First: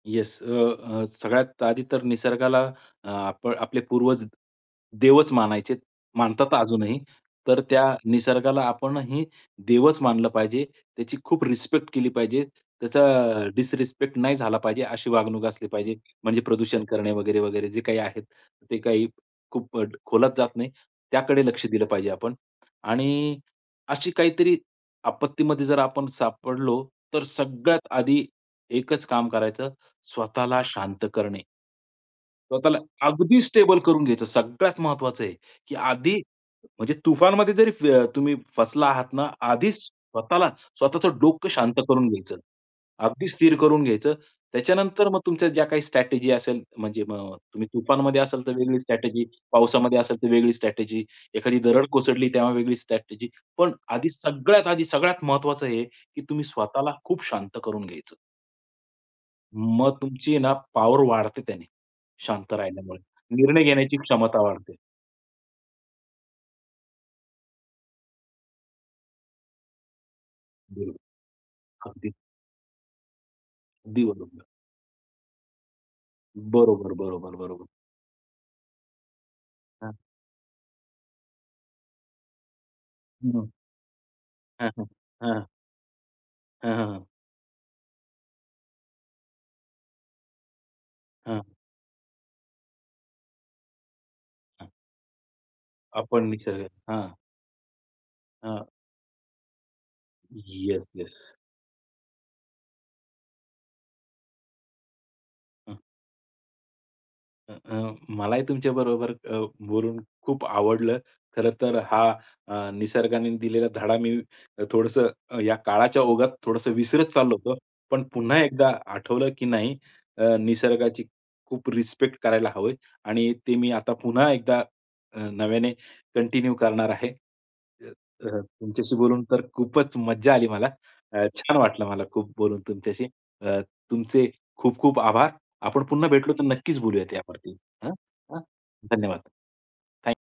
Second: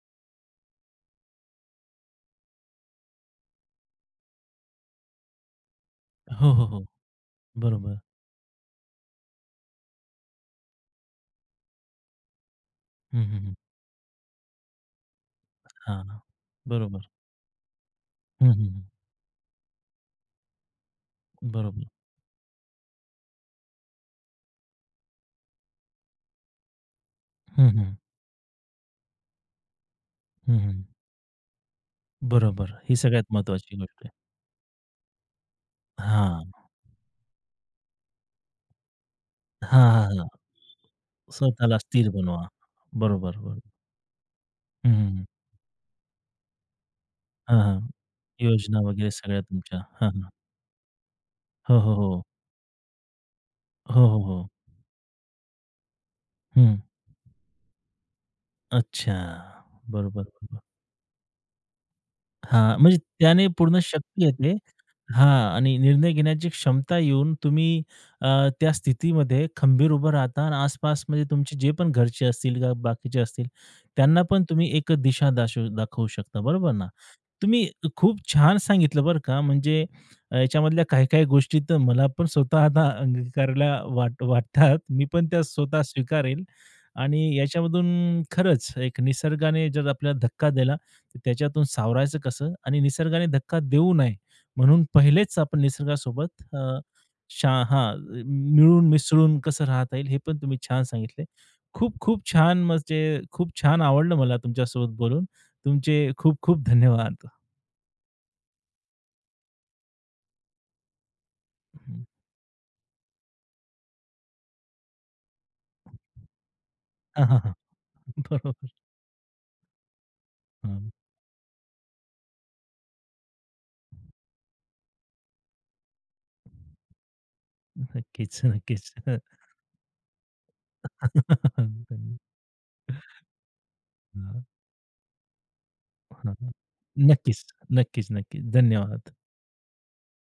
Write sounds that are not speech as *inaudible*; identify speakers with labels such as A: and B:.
A: Yes, अ, अ, सगळ्यात आधी तर निसर्गाला आप आपले पूर्वज देवच मानायचेत,
B: हो,
A: मानतात
B: हो, हो.
A: अजूनही. तर त्या
B: बरोबर.
A: निसर्गाला आपणही देवच मानलं पाहिजे. त्याची खूप रिस्पेक्ट केली पाहिजे. त्याचा
B: हं, हं, हं.
A: डिसरिस्पेक्ट नाही झाला पाहिजे, अशी वागणूक असली पाहिजे.
B: हां.
A: म्हणजे प्रदूषण
B: बरोबर.
A: करणे वगैरे-वगैरे. जे काही आहे
B: हं, हं,
A: ते
B: हं.
A: काही खूप अ, खोलात जात नाही. त्याकडे लक्ष
B: बरोबर.
A: दिलं पाहिजे आपण. आणि अशी काहीतरी आपत्तीमध्ये जर आपण सापडलो. तर
B: हं,
A: सगळ्यात
B: हं.
A: आधी एकच काम करायचं,
B: हं,
A: स्वतःला
B: हं.
A: शांत करणे.
B: बरोबर,
A: स्वतःला
B: ही सगळ्यात
A: अगदी
B: महत्वाची
A: स्टेबल
B: गोष्ट
A: करून
B: आहे.
A: घ्यायचं, सगळ्यात महत्वाचं आहे, की आधी
B: हां.
A: म्हणजे तुफानमध्ये जरी अ, तुम्ही फसला आहात ना, आधीच
B: हां, हां, हां.
A: स्वतःला स्वतःचं डोकं शांत
B: स्वतःला
A: करून
B: स्थिर
A: घ्यायचं.
B: बनवा.
A: अगदी
B: बरोबर,
A: स्थिर
B: बरोबर.
A: करून घ्यायचं.
B: हं, हं,
A: त्याच्यानंतर मग
B: हं.
A: तुमच्या ज्या काही स्ट्रॅटेजी असेल, म्हणजे मग अ,
B: हां
A: तुम्ही
B: हां,
A: तुफानमध्ये असेल तर वेगळी
B: योजना वगैरे
A: स्ट्रॅटेजी,
B: सगळ्या तुमच्या.
A: पावसामध्ये
B: हां,
A: असेल तर
B: हां.
A: वेगळी स्ट्रॅटेजी, एखादी
B: हो,
A: दरड
B: हो, हो.
A: कोसळली तेव्हा वेगळी स्ट्रॅटेजी. पण
B: हो,
A: आधी
B: हो, हो.
A: सगळ्यात आधी सगळ्यात महत्वाचं हे, की तुम्ही
B: हं.
A: स्वतःला खूप शांत करून घ्यायचं.
B: अच्छा.
A: मग
B: बरोबर,
A: तुमची आहे ना
B: बरोबर.
A: पॉवर वाढते त्याने शांत
B: हां, म्हणजे
A: राहिल्यामुळे,
B: त्याने
A: निर्णय
B: पूर्ण
A: घेण्याची
B: शक्ती
A: क्षमता
B: येते.
A: वाढते.
B: हां आणि निर्णय घेण्याची क्षमता येऊन तुम्ही अ, त्या स्थितीमध्ये खंबीर उभं राहता आणि
A: बरं,
B: आसपास म्हणजे तुमचे जे पण
A: अगदी.
B: घरचे असतील किंवा बाकीचे असतील,
A: अगदी
B: त्यांना पण
A: बरोबर.
B: तुम्ही एक दिशा दाशवू दाखवू शकता. बरोबर ना?
A: बरोबर, बरोबर, बरोबर.
B: तुम्ही खूप छान सांगितलं बरं का. म्हणजे
A: हां.
B: याच्यामधल्या काही-काही गोष्टी तर मला पण स्वतः आता
A: हं, हं.
B: अंगीकारला वाट
A: हां,
B: वाटतात.
A: हां,
B: *chuckles* मी पण त्या
A: हां.
B: स्वतः स्वीकारेल.
A: हं, हं, हं.
B: आणि याच्यामधून खरंच एक निसर्गाने जर आपल्याला धक्का दिला तर
A: हां.
B: त्याच्यातून सावरायचं कसं आणि निसर्गाने धक्का देऊ नये म्हणून पहिलेच आपण
A: आपण
B: निसर्गासोबत
A: निसर्ग
B: अ,
A: हां.
B: शा हां.
A: हां.
B: मिळून मिसळून कसं राहता येईल. हे पण तुम्ही छान
A: येस,
B: सांगितलंय.
A: येस.
B: खूप खूप छान म्हणजे खूप छान. आवडलं मला तुमच्यासोबत बोलून,
A: हं.
B: तुमचे खूप खूप धन्यवाद!
A: अ, अ, मलाही तुमच्या बरोबर अ, बोलून खूप आवडलं. खरं तर हा अ, निसर्गाने दिलेला धडा मी थोडंसं या काळाच्या ओघात थोडंसं विसरत
B: हां,
A: चाललो
B: हां, हां.
A: होतो. पण पुन्हा एकदा
B: बरोबर.
A: आठवलं, की नाही अ,
B: हं.
A: निसर्गाची खूप रिस्पेक्ट करायला हवं आहे आणि ते मी आता पुन्हा एकदा अ, नव्याने कंटिन्यू करणार आहे. अ, अ,
B: नक्कीच नक्कीच.
A: तुमच्याशी
B: *chuckles*
A: बोलून खरं खूपच मज्जा आली मला. अ,
B: *chuckles*
A: छान
B: हं,
A: वाटलं मला खूप बोलून तुमच्याशी. अ, तुमचे
B: हं.
A: खूप खूप आभार. आपण पुन्हा
B: हं,
A: भेटलो तर
B: हं.
A: नक्कीच बोलूयात
B: नक्कीच.
A: यावरती अ,
B: नक्कीच,
A: अ,
B: नक्कीच. धन्यवाद.
A: धन्यवाद. Thank you.